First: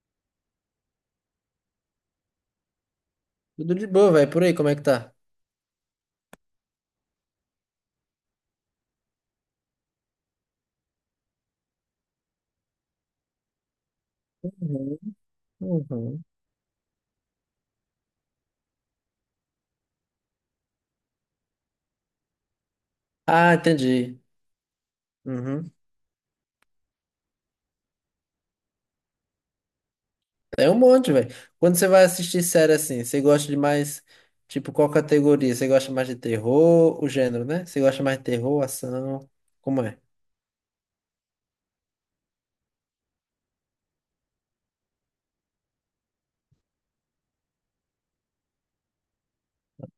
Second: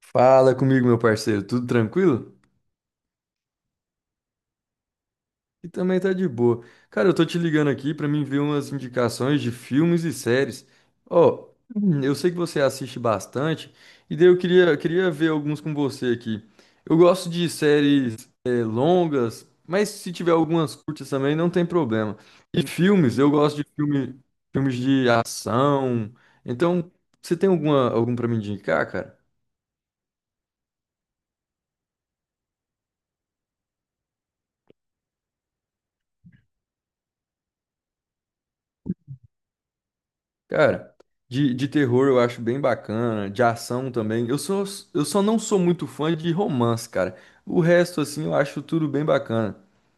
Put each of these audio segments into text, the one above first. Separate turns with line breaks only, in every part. Fala comigo, meu parceiro, tudo tranquilo?
Tudo de boa, velho. Por aí, como é que tá?
E também tá de boa. Cara, eu tô te ligando aqui pra mim ver umas indicações de filmes e séries. Ó, eu sei que você assiste bastante, e daí eu queria,
Uhum,
queria ver alguns com você
uhum.
aqui. Eu gosto de séries longas, mas se tiver algumas curtas também, não tem problema. E filmes, eu
Ah,
gosto de filme,
entendi.
filmes de
Uhum.
ação. Então, você tem algum pra me indicar, cara?
É um monte, velho. Quando você vai assistir série assim, você gosta de mais, tipo, qual categoria? Você gosta mais de terror, o gênero, né? Você gosta mais de terror, ação? Como é?
Cara, de terror eu acho bem bacana, de ação também. Eu só não sou muito fã de romance, cara. O resto, assim, eu acho tudo bem bacana.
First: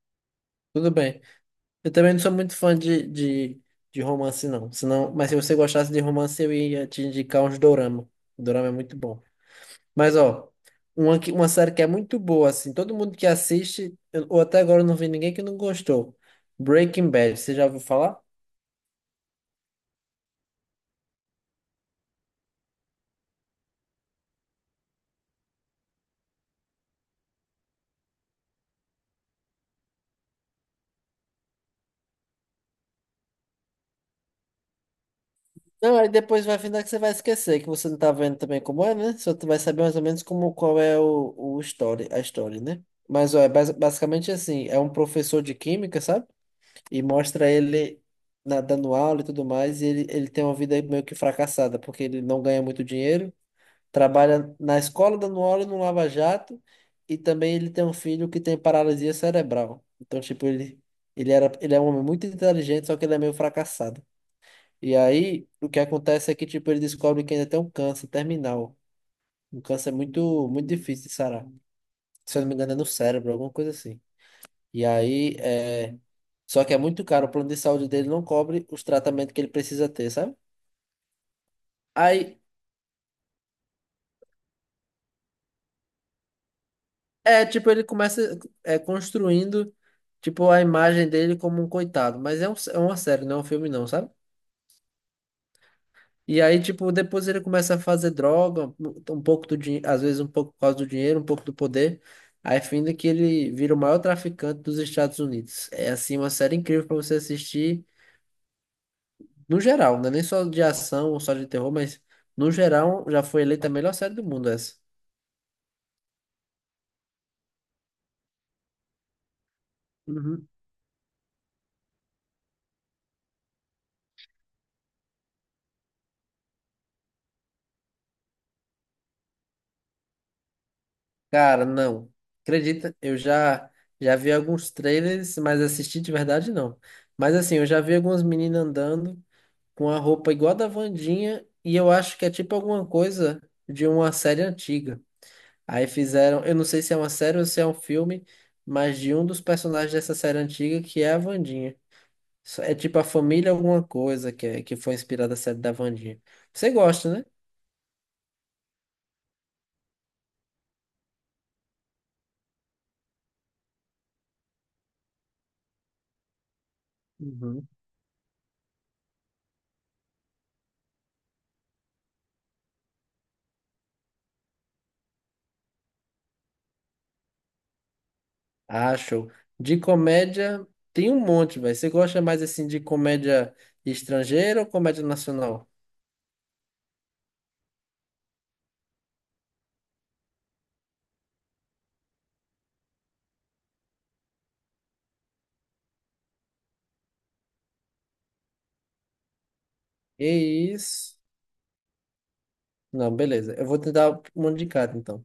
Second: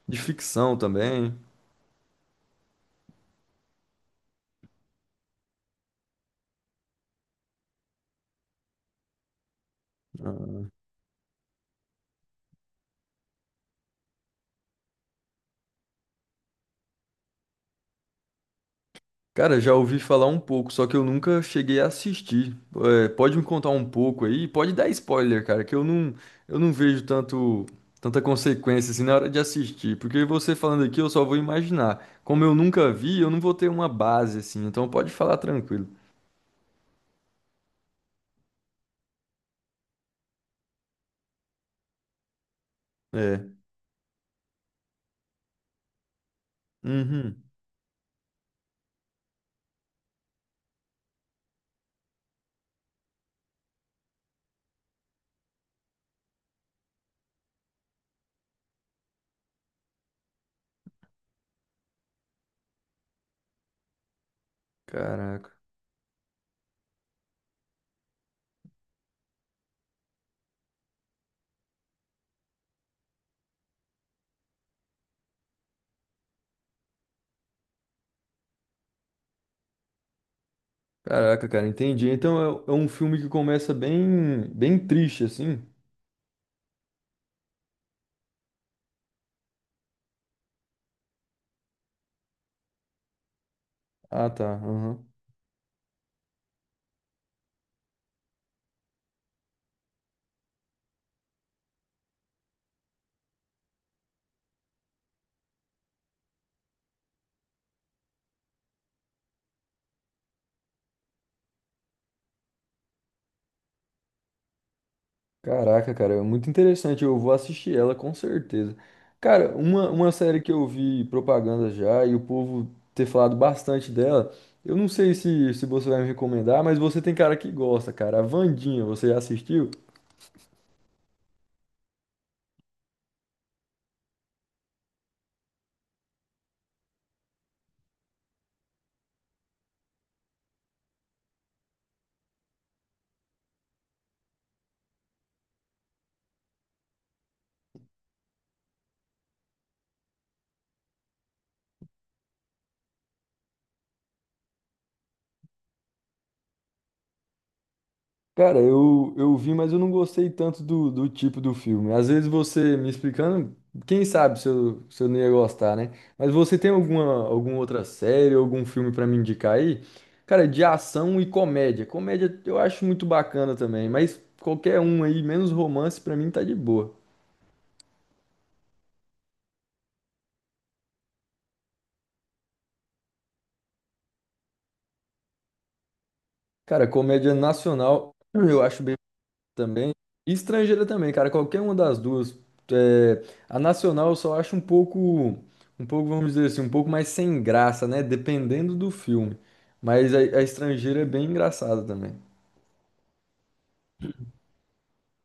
De ficção
Tudo bem.
também.
Eu também não sou muito fã de romance, não. Senão, mas se você gostasse de romance, eu ia te indicar uns dorama. O dorama é muito bom. Mas, ó, uma série que é muito boa, assim, todo mundo que assiste, ou até agora eu não vi ninguém que não gostou. Breaking Bad, você já ouviu falar?
Cara, já ouvi falar um pouco, só que eu nunca cheguei a assistir. É, pode me contar um pouco aí? Pode dar spoiler, cara, que eu não vejo tanto, tanta consequência assim na hora de assistir. Porque você falando aqui, eu só vou imaginar. Como eu nunca vi, eu não vou ter uma base assim. Então pode falar tranquilo.
Não, aí depois vai findar que você vai esquecer, que você não tá vendo também como é, né? Só tu vai saber mais ou menos como, qual é o story, a história, né? Mas, ó,
É.
é basicamente assim, é um professor de química, sabe? E
Uhum.
mostra ele dando aula e tudo mais, e ele tem uma vida meio que fracassada, porque ele não ganha muito dinheiro. Trabalha na escola dando aula no Lava Jato e também ele tem um filho que tem paralisia cerebral. Então, tipo, ele é um homem muito inteligente, só que ele é meio fracassado. E aí,
Caraca.
o que acontece é que, tipo, ele descobre que ainda tem um câncer terminal. Um câncer muito, muito difícil de sarar. Se eu não me engano, é no cérebro, alguma coisa assim. E aí, é... Só que é muito caro, o plano de saúde dele não cobre os tratamentos que ele precisa ter, sabe?
Caraca, cara, entendi.
Aí,
Então é um filme que começa bem, bem triste, assim.
é, tipo, ele começa é, construindo, tipo, a imagem dele como um coitado. Mas é uma série, não é um filme, não, sabe?
Ah, tá. Aham.
E aí, tipo, depois ele começa a fazer droga, um pouco do dinheiro, às vezes um pouco por causa do dinheiro, um pouco do poder. Aí, fim que ele vira o maior traficante dos Estados Unidos. É, assim, uma série incrível para você assistir, no geral, não é nem só de ação ou só de terror, mas no geral já foi eleita a melhor série do mundo essa.
Caraca, cara, é muito interessante. Eu vou assistir ela com certeza. Cara, uma série
Uhum.
que eu vi propaganda já e o povo ter falado bastante dela. Eu não sei se você vai me recomendar, mas você tem cara que gosta, cara. A Vandinha, você já assistiu?
Cara, não. Acredita, eu já já vi alguns trailers, mas assisti de verdade não. Mas assim, eu já vi algumas meninas andando com a roupa igual a da Wandinha e eu acho que é tipo alguma coisa de uma série antiga. Aí fizeram, eu não sei se é uma série ou se é um filme, mas de um dos personagens dessa série antiga que é a Wandinha. É tipo a família alguma coisa que foi inspirada da série da Wandinha. Você gosta, né?
Cara, eu vi, mas eu não gostei tanto do tipo do filme. Às vezes você me explicando, quem sabe se eu não ia gostar, né? Mas você tem alguma
Uhum.
outra série, algum filme pra me indicar aí? Cara, de ação e comédia. Comédia eu acho muito bacana também, mas qualquer um aí, menos romance, pra mim tá de boa.
Ah, show. De comédia, tem um monte, velho. Você gosta mais assim de comédia estrangeira ou comédia nacional?
Cara, comédia nacional eu acho também. E estrangeira também, cara. Qualquer uma das duas. É, a nacional eu só acho um pouco, vamos dizer assim, um pouco mais sem graça, né? Dependendo do filme. Mas
Que
a estrangeira é
isso?
bem engraçada também.
Não, beleza. Eu vou tentar uma de cada, então.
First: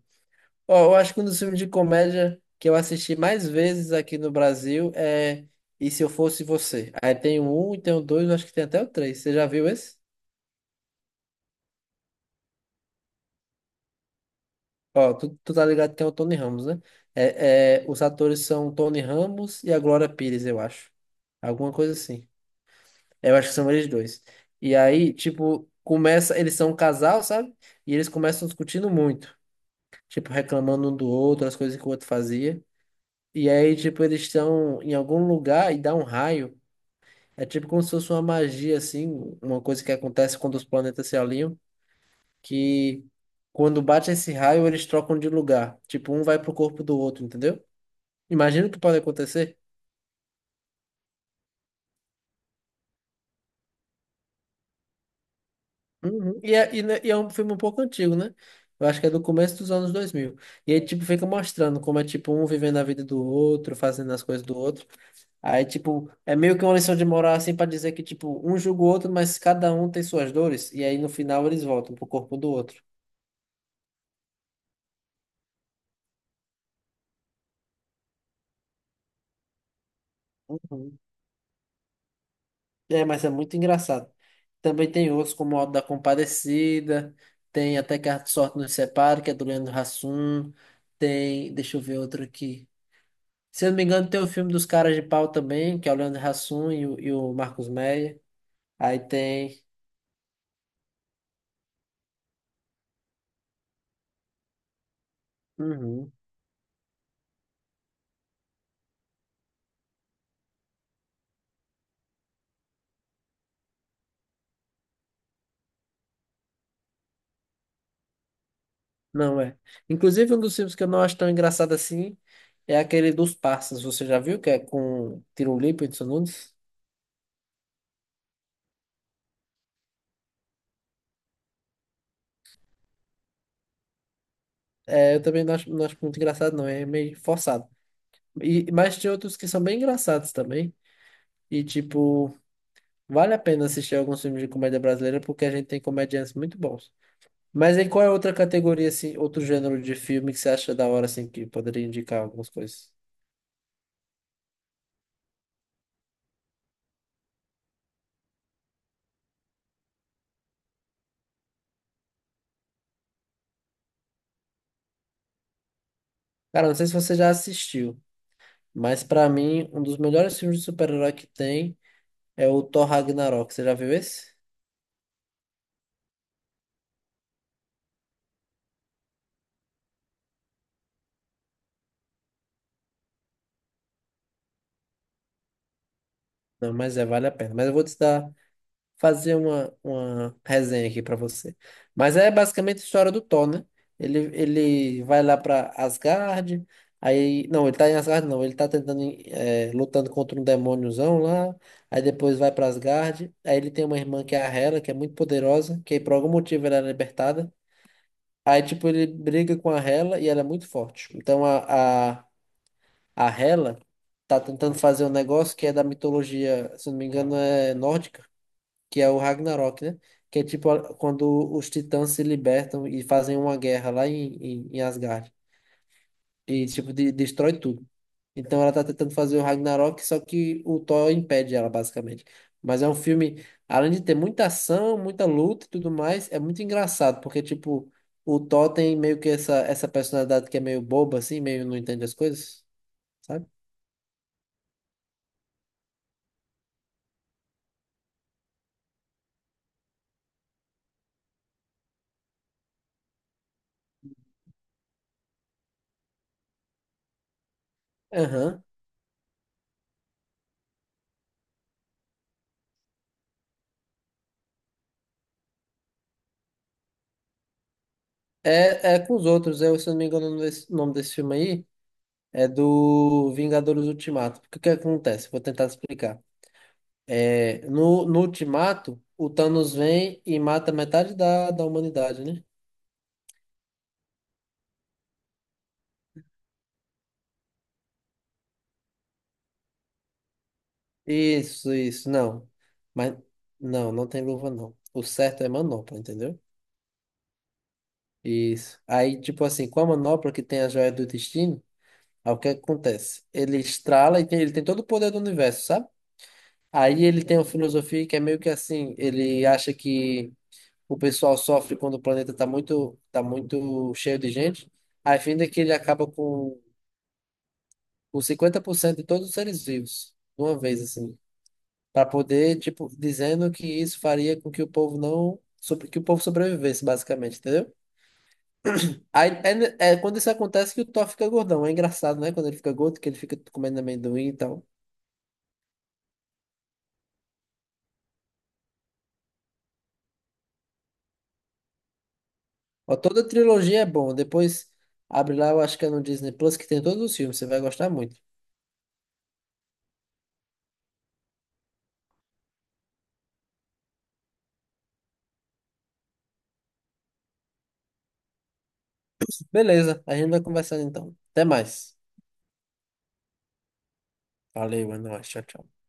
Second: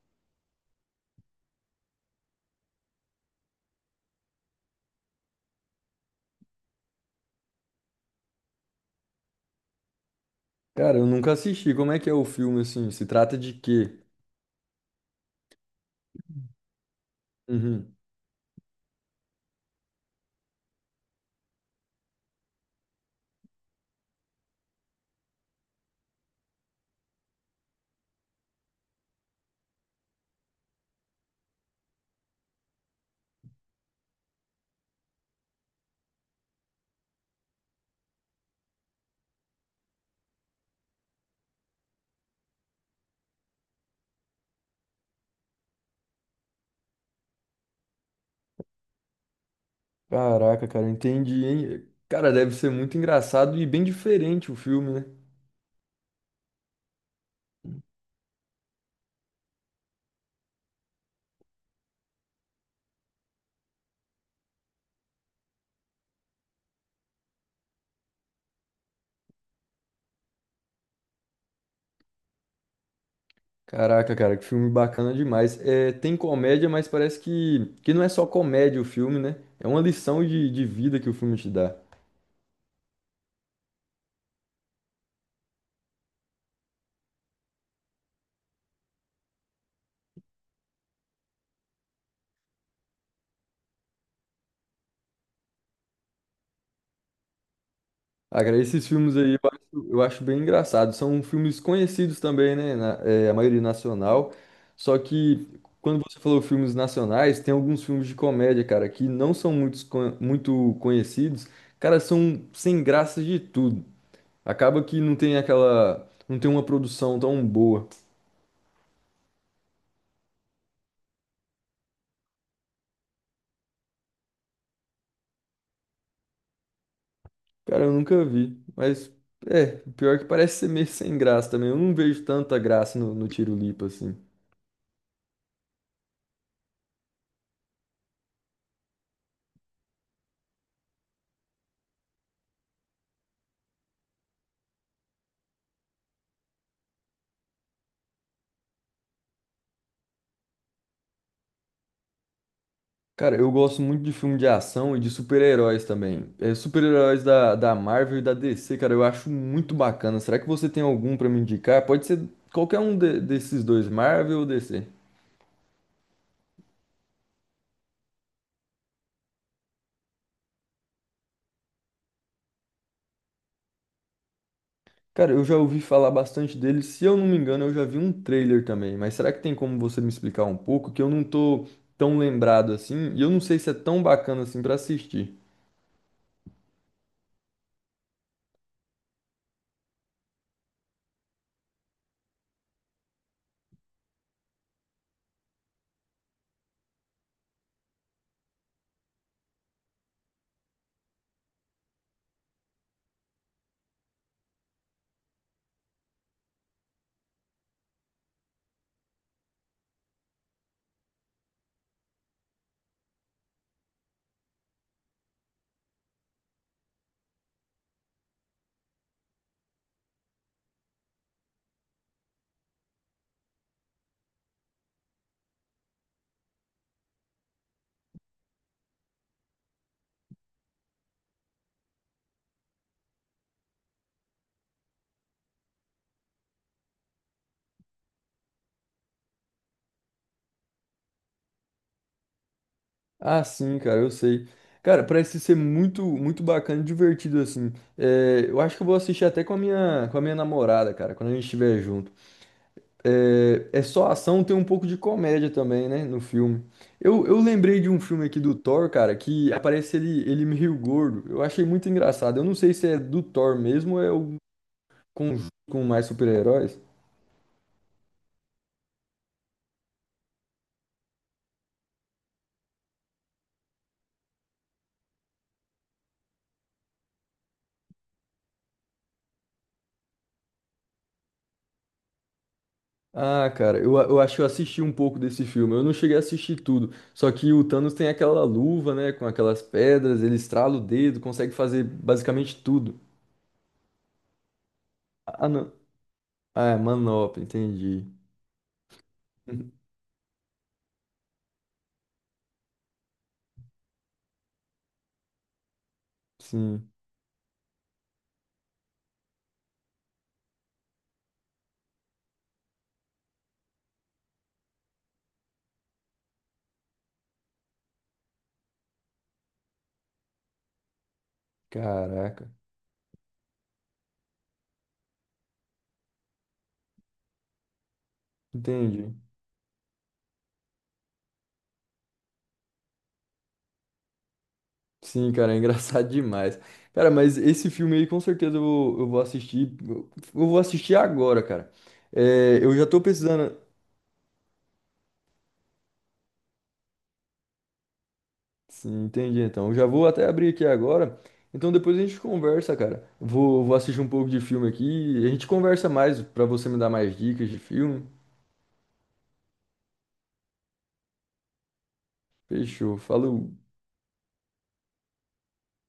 Ó, eu acho que um dos filmes de comédia que eu assisti mais vezes aqui no Brasil é E Se Eu Fosse Você. Aí tem o um e tem o dois, eu acho que tem até o três. Você já viu esse?
Cara, eu nunca assisti. Como é que é o filme, assim? Se trata de quê?
Ó, tu tá ligado que tem o Tony Ramos, né?
Uhum.
Os atores são o Tony Ramos e a Glória Pires, eu acho. Alguma coisa assim. Eu acho que são eles dois. E aí, tipo, começa. Eles são um casal, sabe? E eles começam discutindo muito. Tipo, reclamando um do outro, as coisas que o outro fazia. E aí, tipo, eles estão em algum lugar e dá um raio. É tipo como se fosse uma magia, assim, uma coisa que acontece quando os planetas se alinham, que quando bate esse raio, eles trocam de lugar. Tipo, um vai pro corpo do outro, entendeu? Imagina o que pode acontecer.
Caraca, cara, entendi, hein? Cara, deve ser muito engraçado e bem diferente o filme, né?
Uhum. E é um filme um pouco antigo, né? Eu acho que é do começo dos anos 2000. E aí, tipo, fica mostrando como é, tipo, um vivendo a vida do outro, fazendo as coisas do outro. Aí, tipo, é meio que uma lição de moral, assim, pra dizer que, tipo, um julga o outro, mas cada um tem suas dores. E aí, no final, eles voltam pro corpo do outro.
Caraca, cara, que filme bacana demais. É, tem comédia, mas parece que não é só comédia o filme, né? É uma lição de
Uhum.
vida que o filme te dá.
É, mas é muito engraçado. Também tem outros, como o Auto da Compadecida. Tem até Que a Sorte Nos Separe, que é do Leandro Hassum. Tem, deixa eu ver outro aqui. Se eu não me engano, tem o filme dos Caras de Pau também, que é o Leandro Hassum e o Marcos Meyer.
Ah, cara, esses
Aí
filmes aí
tem.
eu acho bem engraçado. São filmes conhecidos também, né? Na- é, a maioria nacional. Só que quando
Uhum.
você falou filmes nacionais, tem alguns filmes de comédia, cara, que não são muito conhecidos. Cara, são sem graça de tudo. Acaba que não tem aquela, não tem uma produção tão boa.
Não é. Inclusive, um dos filmes que eu não acho tão engraçado assim é aquele dos Parças. Você já viu? Que é com Tirulipo e Edson Nunes?
Cara, eu nunca vi. Mas, é, pior é que parece ser meio sem graça também. Eu não vejo tanta graça no Tiro Lipa, assim.
É, eu também não acho, não acho muito engraçado, não. É meio forçado. E, mas tem outros que são bem engraçados também. E, tipo, vale a pena assistir alguns filmes de comédia brasileira porque a gente tem comediantes muito bons. Mas aí qual é outra categoria, assim, outro gênero de filme que você acha da hora, assim, que poderia indicar algumas coisas?
Cara, eu gosto muito de filme de ação e de super-heróis também. É, super-heróis da Marvel e da DC, cara, eu acho muito bacana. Será que você tem algum pra me indicar? Pode ser qualquer um de- desses dois, Marvel ou DC.
Cara, não sei se você já assistiu, mas pra mim, um dos melhores filmes de super-herói que tem é o Thor Ragnarok. Você já viu esse?
Cara, eu já ouvi falar bastante dele. Se eu não me engano, eu já vi um trailer também. Mas será que tem como você me explicar um pouco? Que eu não tô tão lembrado assim. E eu não sei se é tão bacana assim pra assistir.
Não, mas é, vale a pena. Mas eu vou te dar Fazer uma resenha aqui pra você. Mas é basicamente a história do Thor, né? Ele vai lá pra Asgard, aí... Não, ele tá em Asgard, não. Ele tá tentando, lutando contra um demôniozão lá, aí depois vai pra Asgard, aí ele tem uma irmã que é a Hela, que é muito poderosa, que por algum motivo ela é libertada. Aí, tipo, ele briga com a Hela e ela é muito forte. Então, a Hela tá tentando fazer um negócio que é da mitologia, se não me engano, é nórdica, que é o Ragnarok, né? Que é tipo quando os titãs se libertam e fazem uma guerra lá em Asgard. E tipo, destrói tudo. Então ela tá tentando fazer o Ragnarok, só que o Thor impede ela, basicamente. Mas é um filme, além de ter muita ação, muita luta e tudo mais, é muito engraçado, porque tipo, o Thor tem meio que essa personalidade que é meio boba, assim, meio não entende as coisas,
Ah,
sabe?
sim, cara, eu sei. Cara, parece ser muito bacana e divertido, assim. É, eu acho que eu vou assistir até com a com a minha namorada, cara, quando a gente estiver junto. É, é só ação, tem um pouco de comédia também, né, no filme. Eu lembrei de um filme aqui do
Aham.
Thor, cara, que aparece ele, ele meio gordo. Eu achei muito engraçado. Eu não sei se é do Thor mesmo ou é o conjunto com mais super-heróis.
É, é com os outros, eu, se eu não me engano, o nome desse filme aí é do Vingadores Ultimato. Porque o que acontece? Vou tentar explicar. É, no Ultimato, o Thanos vem e mata metade da humanidade, né?
Ah, cara, eu acho que eu assisti um pouco desse filme. Eu não cheguei a assistir tudo. Só que o Thanos tem aquela luva, né? Com aquelas pedras, ele estrala o dedo, consegue
Isso,
fazer
isso, não.
basicamente tudo.
Mas não tem luva, não. O certo
Ah,
é
não.
manopla, entendeu?
Ah, é manopla, entendi.
Isso. Aí, tipo assim, com a manopla que tem a joia do destino, aí o que acontece? Ele estrala e ele tem todo o poder do universo, sabe?
Sim,
Aí ele tem uma filosofia que é meio que assim, ele acha que o pessoal sofre quando o planeta está tá muito cheio de gente, a fim de que ele acaba com 50% de todos os seres vivos, de uma vez, assim, para
caraca.
poder, tipo, dizendo que isso faria com que o povo não, sobre, que o povo sobrevivesse, basicamente, entendeu?
Entendi.
Aí, é, é quando isso acontece que o Thor fica gordão, é engraçado, né? Quando ele fica gordo, que ele fica comendo amendoim e tal.
Sim, cara, é engraçado demais. Cara, mas esse filme aí com certeza eu vou assistir. Eu vou assistir agora, cara. É, eu já
Ó,
tô
toda a
precisando.
trilogia é bom, depois... Abre lá, eu acho que é no Disney Plus, que tem todos os filmes, você vai gostar muito.
Sim, entendi. Então, eu já vou até abrir aqui agora. Então, depois a gente conversa, cara. Vou assistir um pouco de filme aqui. A gente conversa mais pra você me dar mais dicas de filme.
Beleza, a gente vai conversando então. Até mais.
Fechou. Falou.
Valeu, é nóis. Tchau, tchau.